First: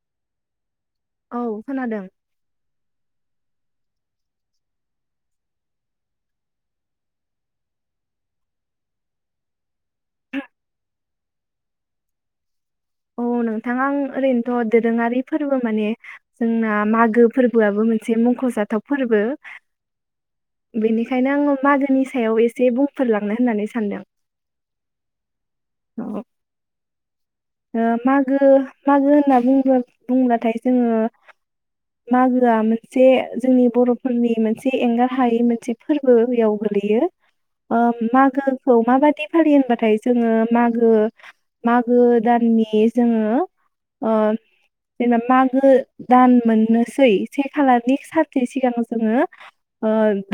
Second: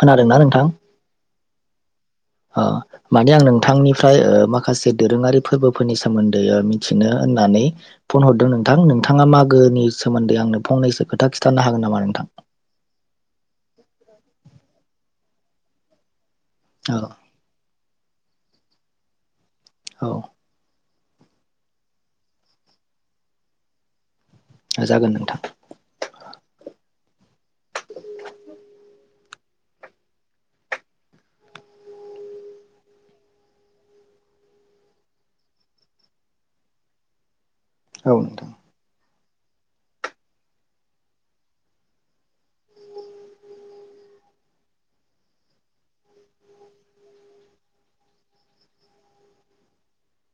खोनादोंना नोंथां? औ खोनादों माने आं नोंथांनिफ्राय माखासे दोरोङारि फोरबोफोरनि सोमोन्दै मिथिनो होननानै फन हरदों नोंथां नोंथाङा मागोनि सोमोन्दै आंनो फंनैसो खोथा खिन्थानो हागोन नामा नोंथां औ नोंथाङा आं ओरैनोथ' दोरोङारि फोरबो माने जोंना औ मागो फोरबोआबो मोनसे मोनसे मुंख'जाथाव फोरबो औ बेनिखायनो आङो मागोनि सायाव एसे बुंफोरलांनो होननानै सानदों जागोन नोंथां औ मागो मागो होनना बुंब्लाथाय जोङो मागोआ मोनसे जोंनि बर'फोरनि मोनसे एंगार हायै मोनसे फोरबो बेयाव गोलैयो औ नोंथां मागोखौ माबादि फालियो होनबाथाय जोङो मागो मागो दाननि जोङो जेनबा मागो दान मोननोसै से खालनि सानसे सिगां जोङो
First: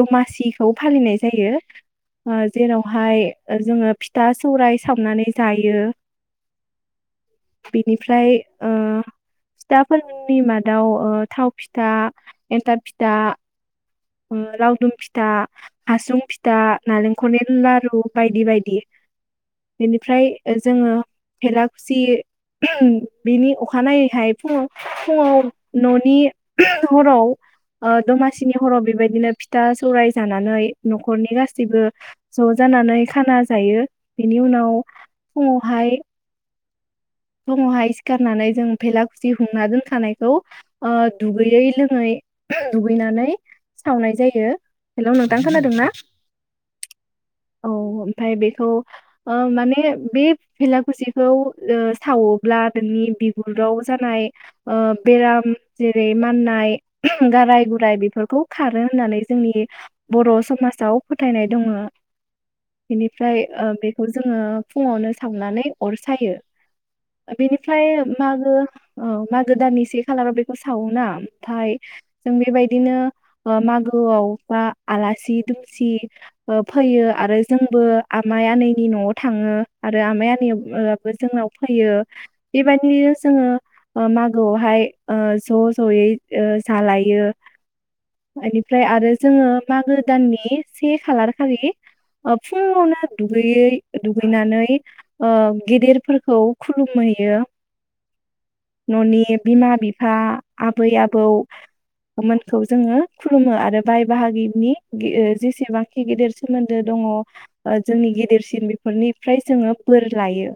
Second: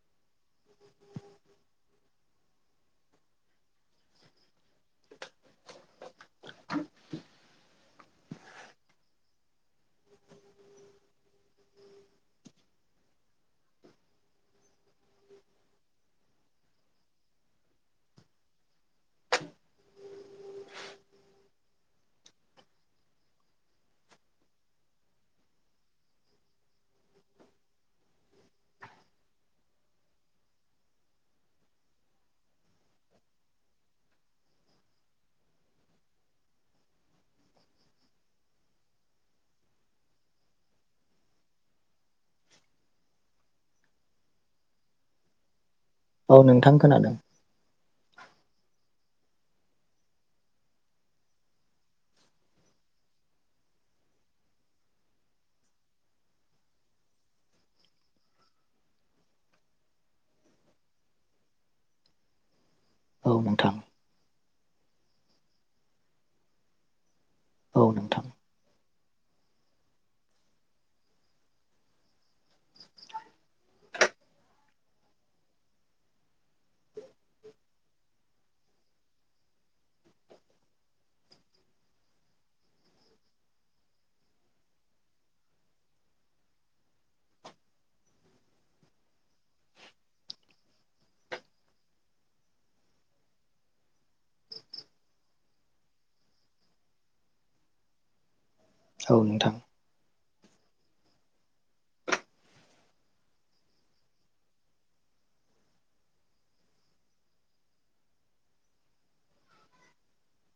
दमासिखौ फालिनाय जायो जेरावहाय जोङो फिथा सौराइ सावनानै जायो बेनिफ्राय फिथाफोरनि मादाव थाव फिथा एन्थाब फिथा लावदुम फिथा हासुं फिथा नालेंखलनि लारु बायदि बायदि बेनिफ्राय जोङो भेलाग खुसि बिनि अखानायैहाय फुङाव फुङाव न'नि हराव दमासिनि हराव बेबायदिनो फिथा सौराय जानानै न'खरनि गासैबो ज' जानानै खाना जायो बेनि उनाव फुङावहाय [unintelligible] सिखारनानै जों भेला खुसि हुंना दोनखानायखौ ओ दुगैयै लोङै दुगैनानै सावनाय जायो हेल' नोंथां खोनादों ना? औ नोंथां खोनादों। औ ओमफ्राय बेखौ ओ माने बे भेलाखुसिखौ ओ सावोब्ला [unintelligible] बिगुराव जानाय ओ बेराम जेरै माननाय गाराय गुराय बिफोरखौ खारो होननानै जोंनि बर' समासाव फोथायनाय [unintelligible] औ बेनिफ्राय ओ नोंथां बेखौ ज जोङो फुङावनो सावनानै अर सायो। ओ औ बिनिफ्राय नोंथां मागो औ मागो दाननि से खालाराव बेखौ सावोना [unintelligible] जों बेबायदिनो ओ मागोआव बा आलासि दुमसि ओ फैयो आरो जोंबो आमाइ आनैनि न'आव थाङो आरो आमाइ [unintelligible] जोंनाव फैयो [unintelligible] जोङो ओ मागोआवहाय ओ ज' ज'यै ओ जालायो ओनिफ्राय आरो जोङो मागो दाननि से खालार खालि ओ फुङावनो दुगैयै दुगैनानै ओ गेदेरफोर खौ खुलुमहैयो। औ न'नि नोंथां बिमा बिफा आबै आबौमोनखौ जोङो खुलुमो आरो बाय बाहागिनि [unintelligible] जेसेबांखि गिदिर सोमोन्दो दङ ओ जोंनि गिदिरसिन बेफोरनिफ्राय जोङो बोर लायो।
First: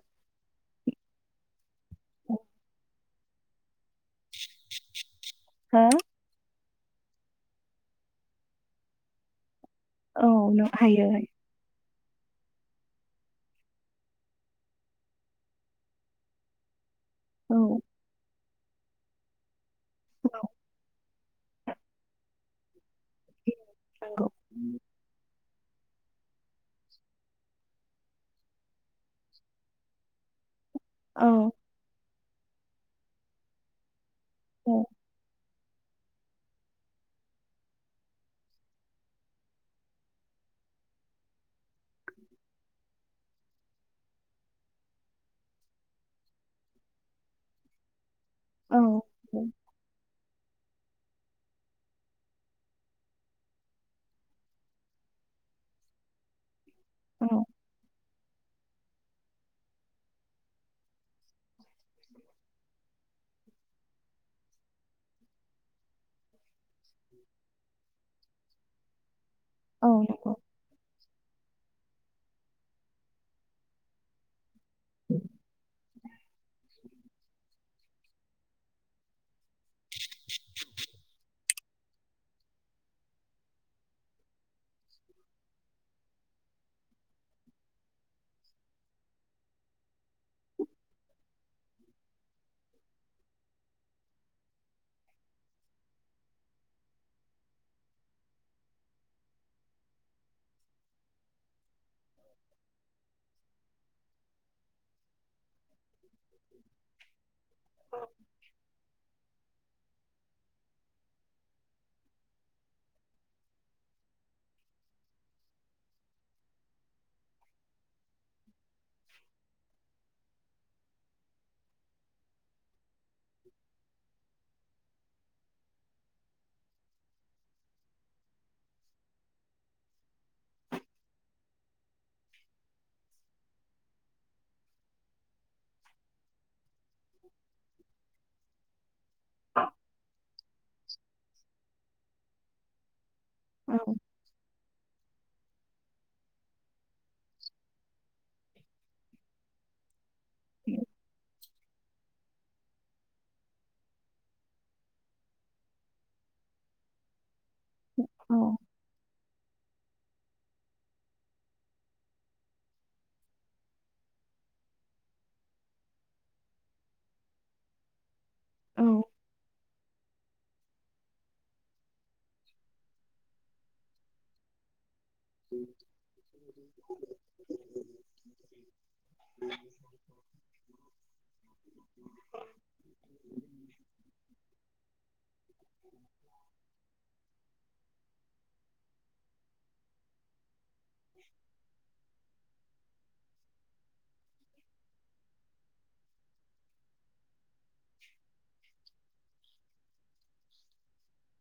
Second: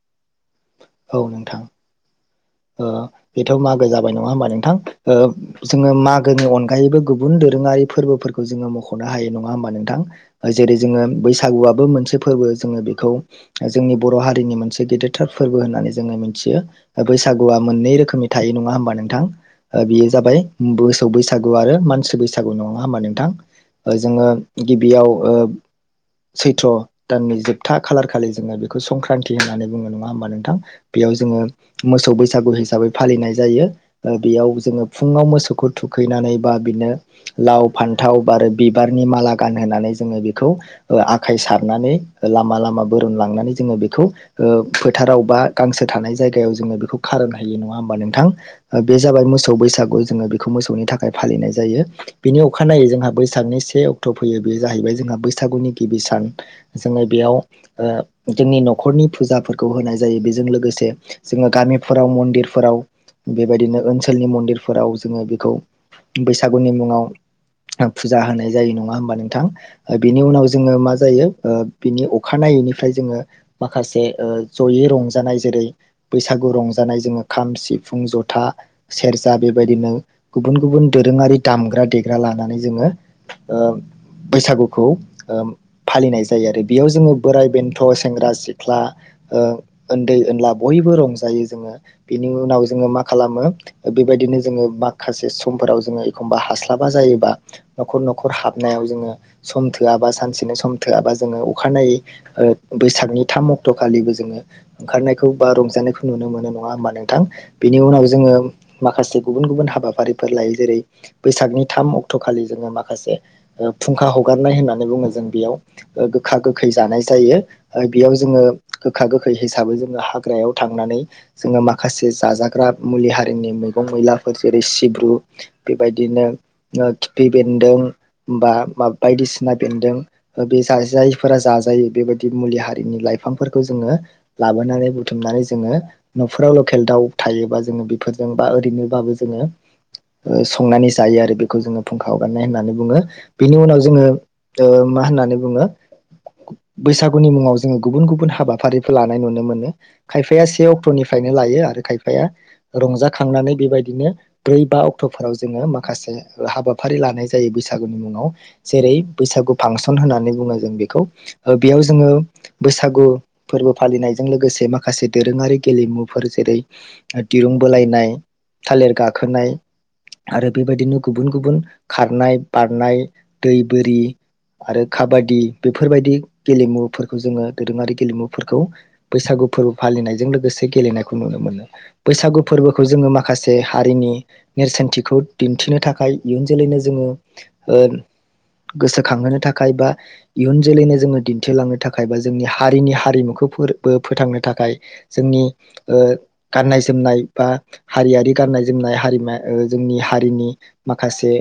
औ नोंथां [unintelligible] [unintelligible] बेथ' मागो जाबाय नङा होमबा नोंथां? [unintelligible] हो जोङो मागोनि अनगा गायैबो गुबुन दोरोङारि फोरबोफोरखौ जोङो मख'नो हायो नङा होमबा नों थां औ नों जेरै जोङो हायो बैसागुआबो मोनसे [unintelligible] फोरबो जोङो बेखौ जोंनि बर' हारिनि मोनसे गेदेरथार फोरबो होन [unintelligible] जोङो मिनथियो ओ औ बैसागुआ मोननै रोखोमनि थायो नङा होमबा नोंथां? ओ बेयो जाबाय बोस [unintelligible] बैसागु आरो मानसि बैसागु नङा होमबा नों थां ओ जोङो नंगौ गिबियाव ओ सैथ्र' दाननि जोबथा खालारखालि जोङो बेखौ संक्रान्ति होननानै बुङो नङा होमबा नोंथां? बेयाव औ जोङो मोसौ बैस सागु हिसाबै फालिनाय जायो ओ बेयाव औ जोङो फुङाव मोसौखो थुखैनानै बा बिनो लाव फान्थाव बारो बिबारनि माला गानहोनानै जोङो बिखौ आखाय सारनानै लामा लामा बोरोमलांनानै जोङो बिखौ ओ फोथाराव बा गांसो थानाय जायगायाव जोङो बिखौ खारोन हायो नङा होमबा नोंथां ओ बे औ जाबाय मोसौ बैसागु जोङो बि खौ मोसौनि थाखाय फालिनाय जायो बेनि अखानायै जोंहा बैसागनि से अक्थ' फैयो बे जाहैबाय जोंहा बैसागुनि गिबि सान। जोङो औ बेयाव ओ जोंनि न' खरनि फुजाफोरखौ होनाय जायो बेज जों लोगोसे जोङो गामिफोराव मन्दिरफोराव बेबायदिनो ओनसोलनि मन्दिरफोराव जोङो बेखौ बैस सागुनि मुङाव फुजा होनाय जायो नङा होनबा नोंथां औ बिनि नंगौ उनाव जोङो मा जायो बिनि अखानायैनिफ्राय जोङो माखासे जयै रं जेरै बैसागु रंजानाय जोङो खाम सिफुं जथा सेरजा बेबायदिनो गुबुन गुबुन दोरोङारि दामग्रा देग्रा लानानै जोङो बैसागुखौ फालिनाय जायो आरो बेयाव जोङो बोराइ बेन्थ सेंग्रा सिख्ला ओ उन्दै ओनला बयबो रंजायो जोङो बेनि उनाव जोङो मा खालामो बेबायदिनो जोङो माखासे समफोराव जोङो एखमबा हास्लाबा जायोबा नखर नखर हाबनायाव जोङो सम थोआबा सानसेनो सम थोआबा जोङो अखानायै बैसागनि थाम अक्टखालिबो जोङो ओंखारनायखौ बा रं जानायखौ नुनो मोनो नङा होमबा नोंथां बिनि उनाव जोङो माखासे गुबुन गुबुन हाबाफारिफोर लायो जेरै बैसागनि थाम अक्टखालि जोङो माखासे फुंखा हगारनाय होननानै बुङो जों बेयाव गोखा गोखै जानाय जायो बेयाव जोङो गोखा गोखै हिसाबै जोङो हाग्रायाव थांनानै जोङो माखासे जाजाग्रा मुलि हारिनि मैगं मैलाफोर जेरै सिब्रु बेबायदिनो खिफि बेन्दों बा बायदिसिना बेन्दों बे [unintelligible] जायफोरा जाजायो बेबायदि मुलि हारिनि लाइफांफोरखौ जोङो लाबोनानै बुथुमनानै जोङो नखराव लकेल दाउ थायोबा जोङो बेफोरजों बा ओरैनोबाबो जोङो संनानै जायो आरो बेखौ जोङो फुंखा हगारनाय होननानै बुङो बिनि औ उनाव जोङो मा होननानै बुङो बैसागुनि मुङाव जोङो गुबुन गुबुन हाबाफारि नुनो मोनो खायफाया से अक्टनिफ्रायनो लायो आरो खायफाया रंजाखांनानै बेबायदिनो ब्रै बा अक्टफोराव जोङो माखासे हाबाफारि लानाय बैसागुनि मुंआव औ जेरै बैसागु फांसन होननानै बुङो जों बेखौ बेयाव जोङो बैसागु फोरबो फालिनायजों लोगोसे माखासे दोरोङारि गेलेमुफोर जेरै दिरुं बोलायनाय थालिर गाखोनाय आरो बेबायदिनो गुबुन गुबुन खारनाय बारनाय दै बोरि आरो खाबादि बेफोरबायदि गेलेमुफोरखौ जोङो दोरोङारि गेलेमु फोरखौ बैसागु फोरबो फालिनायजों लोगोसे गेलेनायखौ नुनो मोनो बैसागु फोरबोखौ जोङो माखासे हारिनि नेरसोनथिखौ दिन्थिनो थाखाय इयुन जोलैनो जोङो गोसोखांहोनो थाखाय बा इयुन जोलैनो जोङो दिन्थिलांनो थाखाय बा जोंनि हारिनि हारिमुखौ फोथांनो थाखाय जोंनि गाननाय जोमनाय बा हारियारि गाननाय जोमनाय हारिम जोंनि हारिनि माखासे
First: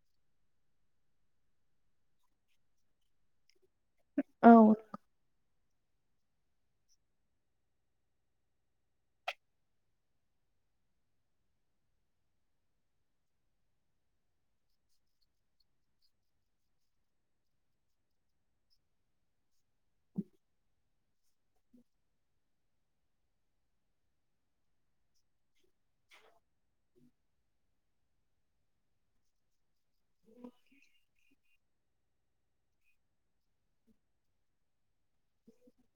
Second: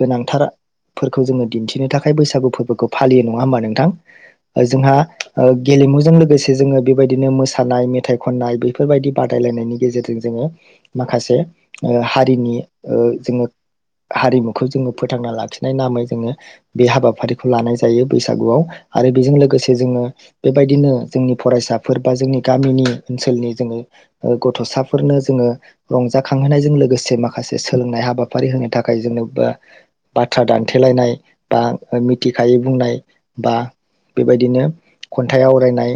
गोनांथारफोरखौ जोङो दिन्थिनो थाखाय बैसागु फोरबोखौ फालियो नङा होमबा नों थां ओ औ जोंहा ओ गेलेमुजों लोगोसे जोङो बेबायदिनो मोसानाय मेथाइ खननाय बेफोरबायदि बादायलायनायनि गेजेरजों जोङो माखासे ओ हारिनि ओ जोङो हारिमुखौ जोङो फोथांना लाखिनाय नामै जोङो बे हाबाफारिखौ लानाय जायो बैसागुआव आरो बेजों लोगोसे जोङो बेबायदिनो जोंनि फरायसाफोर बा जोंनि गामिनि ओनसोलनि जोङो ओ गथसाफोरनो जोङो रंजाखांहोनायजों लोगोसे माखासे सोलोंनाय हाबाफारि होनो थाखाय जेनबा बाथ्रा दानथेलायनाय बा मिथिखायै बुंनाय बा बेबायदिनो। खन्थाइ आवरायनाय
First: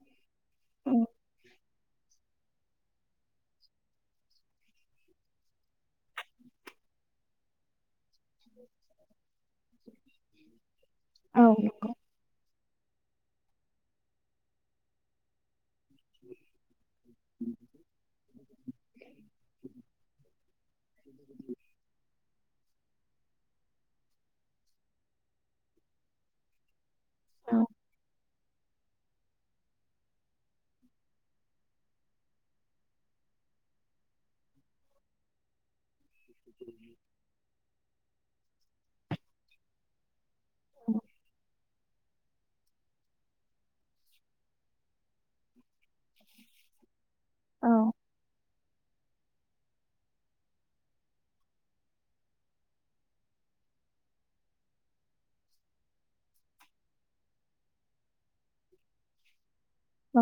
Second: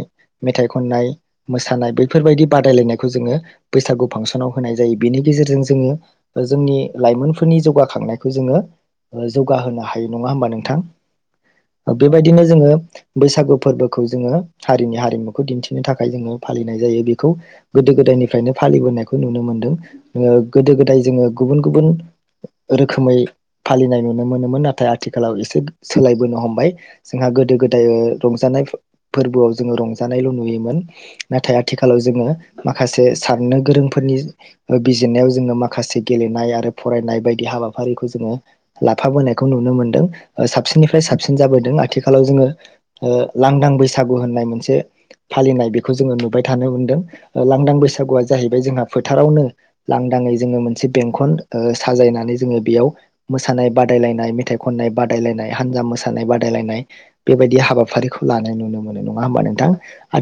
मेथाइ औ खननाय मोसानाय बैफोरबायदि बादायलायनायखौ जोङो बैसागु फांसनाव होनाय जायो बेनि गेजेरजों जोङो जोंनि लाइमोनफोरनि जौगाखांनाय खौ जोङो जौगाहोनो हायो नङा होमबा नोंथां औ नंगौ बेबायदिनो जोङो बैसागु फोरबो खौ जोङो हारिनि हारिमुखौ दिन्थि नो थाखाय जोङो फालिनाय जायो बेखौ गोदो गोदायनि फ्रायनो फालिबोनायखौ नुनो मोन्दों ओ गोदो गोदाय जोङो गुबुन गुबुन रोखोमै फालिनाय नुनो मोनोमोन नाथाय आथिखालाव एसे सोलायबोनो हमबाय। जोंहा गोदो औ गोदाय। रंजानाय फो फोरबोआव जोङो रंजानायल' नुयोमोन नाथाय आथिखालाव जोङो माखासे साननो गोरोंफोरनि बिजिरनायाव जोङो माखासे। गेलेनाय आरो फरायनाय बायदि हाबाफारिखौ जोङो। लाफाबोनायखौ नुनो मोनदों ओ साबसिननिफ्राय साबसिन जाबोदों। आथिखालाव जोङो ओ लांदां बैसागु होननाय मोनसे फालिनाय बे खौ जोङो नुबाय थानो मोनदों लांदां औ बैसागुआ जाहैबाय जोंहा। फोथारावनो लांदाङै जोङो मोनसे बेंखन ओ साजायनानै जोङो बेयाव मोसानाय बादायलायनाय मेथाइ खननाय बादायलायनाय हान्जा मोसानाय बादायलायनाय बेबायदि हाबाफारिखौ लानाय नु नुनो मोनो नङा होमबा नोंथां।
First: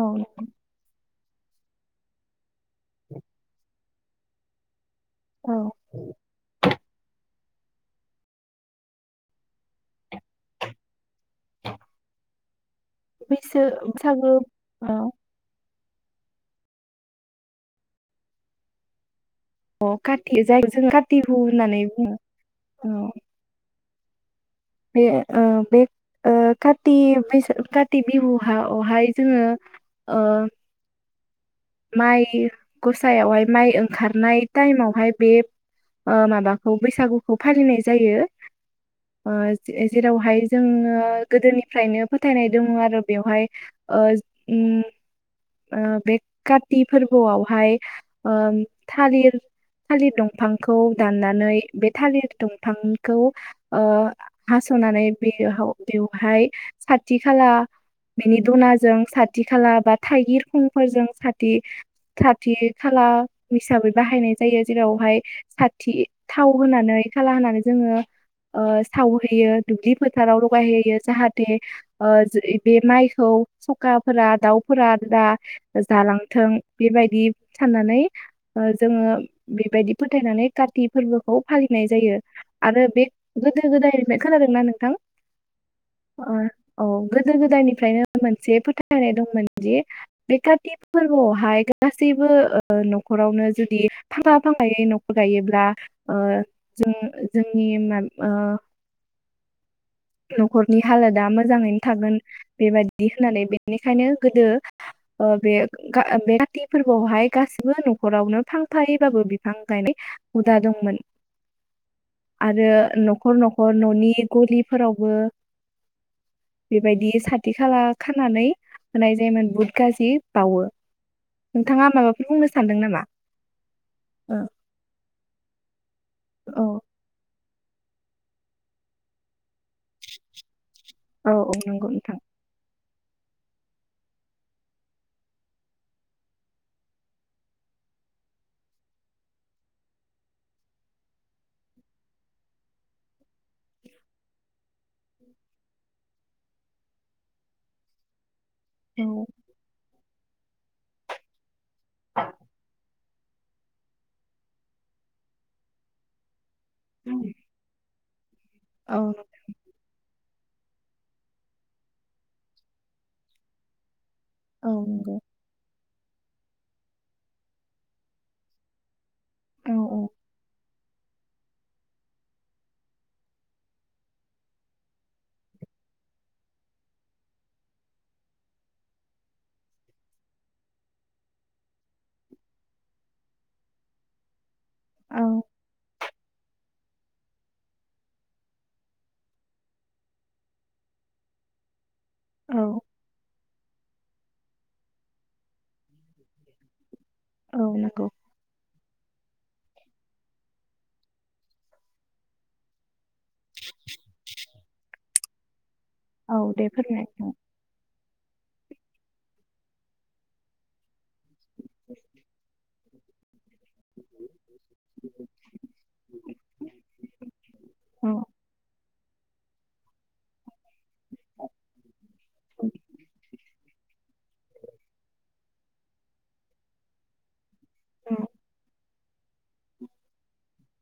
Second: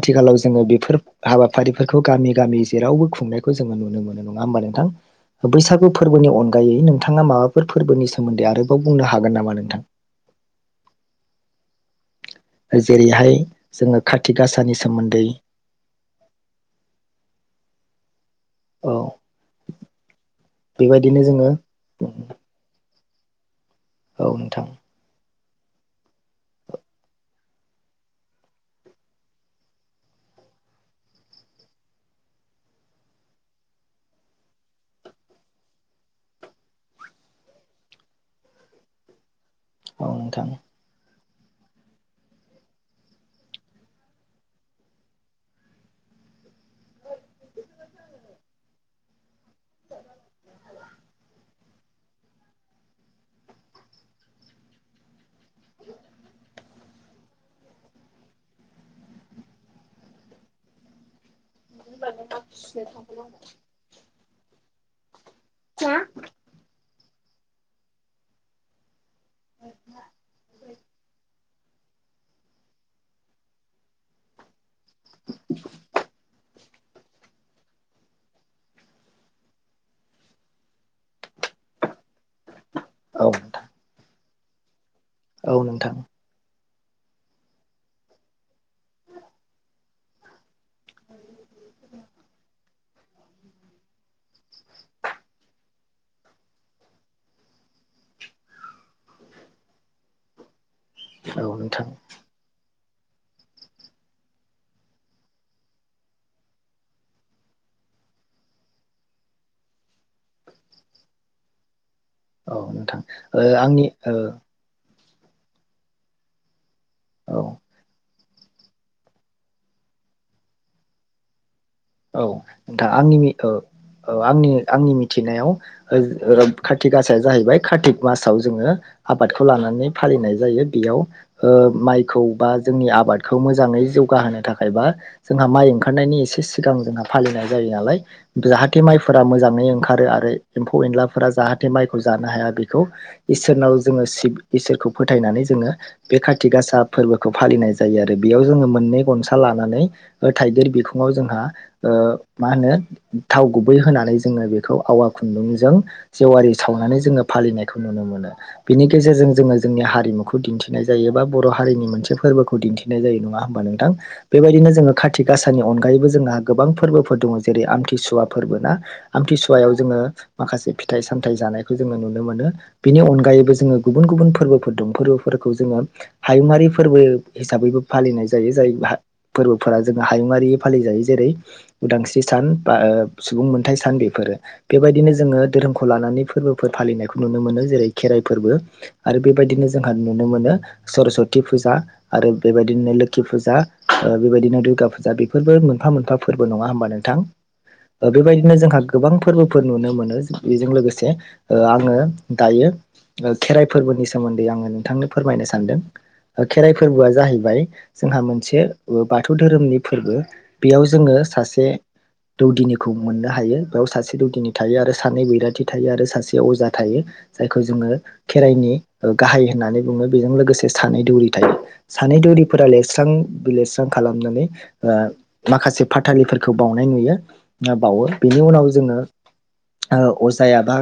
औ जोङो बेफोर हाबा फारिफोरखौ गामि गामि। जेरावबो खुंनायखौ जोङो नुनो मोनो। नङा होमबा नोंथां। औ बैसागु फोरबोनि अनगायै नों नोंथाङा माबाफोर फोरबोनि सोमोन्दै आरोबाव बुंनो हागोन नामा नोंथां? जेरैहाय। बैसो जोङो बैसागु खारति गासानि औ सोमोन्दै। [inaudible] औ अ काति जाय जों बेबायदिनो काति बिहु जोङो होननानै बुङो औ। औ नोंथां। बे ओ बे ओ काति बैसा काति बिहुआव हाय जोङो ओ माइ गसायावहाय माइ ओंखारनाय टाइमावहाय बे ओ माबाखौ बैसागुखौ फालिनाय जायो ओ औ जेरावहाय नोंथां जोङो गोदोनिफ्रायनो फोथायनाय दङ' आरो बेवहाय ओ ओम ओ बे काति फोरबोआवहाय ओ थालिर थालिर दंफांखौ दाननानै बे थालिर दंफांखौ ओ हास'नानै बेहाव बेवहाय साथि खाला बेनि दुनाजों साथि खाला बा थाइगिर खुंफोरजों दि खाथि खाला हिसाबै बाहायनाय जायो जेरावहाय साथि थाव होनानै खाला होननानै जोङो ओ थाव होयो दुब्लि फोथाराव लगायहैयो जाहा दि ओ बे माइखौ सखाफोरा दाउफोरा दा जालांथों बेबायदि साननानै ओ जोङो बेबायदि फोथायनानै काति फोरबो खौ फालिनाय जायो आरो बे औ नोंथां गोदो गोदायनिफ्राइ खोनादों ना नोंथां औ नोंथां ओ, औ गोदो गोदाननिफ्रायनो मोनसे फोथायनाय दंमोनदि बे काति फोरबोआवहाय गासैबो ओ ओ न'खरावनो जुदि [unintelligible] गायोब्ला ओ जों जोंनि [unintelligible] नखर नि हालोदा औ मोजाङैनो नोंथां थागोन बेबायदि बिदि होननानै बेनिखायनो गोदो ओ बे बे काति फोरबोआवहाय गासिबो न'खरावनो फांफायैबाबो बिफां गायनाय हुदा दंमोन औ आरो नोंथां न'खर ओ न'खर आंनि न'नि ओ गलिफोराव बो बेबायदि औ साथि खाला खा होननानै होनाय जायोमोन बुहुत गाज्रि बावो नोंथाङा औ माबाफोर बुंनो सानदों दा नामा? आंनि नि ओ ओ औ आंनि आंनि मिथिनायाव ओ ओ औ काति गासाया जाहैबाय कातिक मासाव जोङो आबादखौ लानानै फालिनाय जायो बेयाव औ ओ औ नंगौ नोंथां। माइखौ बा जोंनि आ बादखौ मोजाङै जौगाहोनो थाखाय बा जोंहा माइ ओंखारनायनि एसे सि गां जोंहा फालिनाय जायो नालाय जाहाथे माइफोरा मोजाङै ओंखारो आरो एम्फौ एनलाफोरा जाहाथे माइखौ जानो हाया बेखौ इसोरनाव जोङो इसोरखौ फोथायनानै जोङो बे काति गासा फोरबोखौ फालिनाय जायो आरो बेयाव जोङो मोननै गनसा लानानै थाइगिर बिखुङाव जोंहा ओ माहोनो थाव गुबै होनानै जोङो बेखौ आवा खुन्दुंजों जेवारि सावनानै जोङो फालिनायखौ नुनो मोनो बिनि औ गेजेरजों जोङो जोंनि हारिमुखौ दिन्थिनाय जायो बा बर' हारिनि मोनसे फोरबोखौ दिन्थिनाय जायो नङा हबा नोंथां? बेबायदिनो जोङो नंगौ खाथि गासानि अन ओगायबो जोंहा गोबां फोरबोफोर दङ जेरै आमथिसुवा फोरबो ना आमथिसुवायाव औ जोङो औ माखासे फिथाइ सामथाइ जानायखौ जोङो नुनो मोनो बेनि अनगायैबो जोङो गुबुन गुबुन फोरबोफोर दं फोरबोफोरखौ जोङो हायुङारि फोरबो हिसाबैबो फालिनाय जायो जाय फोरबोफोरा जोङो हायुङारि फालिजायो जेरै उदांस्रि सान बा सुबुं मोनथाय सान बेफोरो बेबायदिनो जोङो औ धोरोमखौ लानानै फोरबोफोर फालिनायखौ नुनो मोनो जेरै खेराइ फोरबो आरो बेबायदिनो जोंहा नुनो मोनो सरसति फुजा आरो बेबायदिनो लोखि फुजा ओ बेबायदिनो दुर्गा फुजा बेफोरबो मोनफा मोनफा फोरबो नङा होमबा नोंथां औ नंगौ ओ बेबायदिनो जोंहा गोबां फोरबोफोर नुनो मोनो बेजों लोगोसे ओ आंङो दायो खेराइ फोरबोनि सोमोन्दै आंङो नोंथांनो फोरमायनो सानदों औ दे खेराइ फोरमाय फोरबोआ जाहैबाय जोंहा मोनसे बाथौ धोरोमनि फोरबो बेयाव जोंङो सासे दौदिनिखौ मोननो हायो। बेयाव सासे दौदिनि थायो आरो सानै बैराथि थायो आरो सासे अजा थायो जायखौ जोंङो नोंथां खेराइनि गाहाय होननानै बुङो बेजों लोगोसे सानै दौरि थायो सानै दौरिफोरा लिरस्रां बिलिरस्रां खालामनानै माखासे फाथालिफोरखौ बावनाय नुयो। बावो बेनि उनाव जोंङो ओ अजाया बा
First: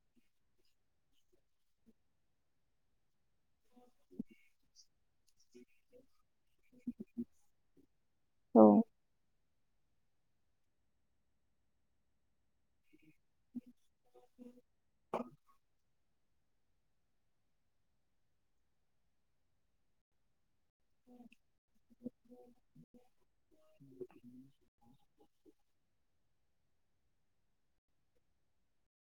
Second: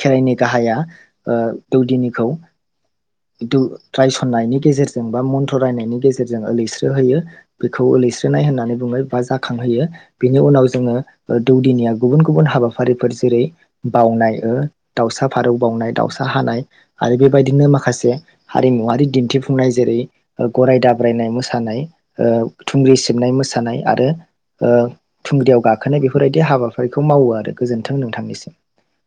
खेराइनि गाहाया ओ दौदिनिखौ दौ रायसननायनि गेजेरजों बा मन्थ्र' रायनायनि गेजेरजों लैस्रो होयो बेखौ ओलैसो नाय औ होननानै बुंङो बा जाख खांहोयो बेनि उनाव जोंङो दौदिनिया गुबुन गुबुन हाबाफारिफोर जेरै बावनाय दाउसा फारौ बावनाय दाउसा हानाय आरो बेबायदिनो माखासे हारिमुवारि दिन्थिफुंनाय जेरै गराय दाब्रायनाय मोसानाय, थुंग्रि सिबनाय मोसानाय आरो थुंग्रियाव गाखोनाय बेफोरबायदि हाबाफारिखौ मावो। मावो आरो गोजोन्थों नोंथांनिसिम।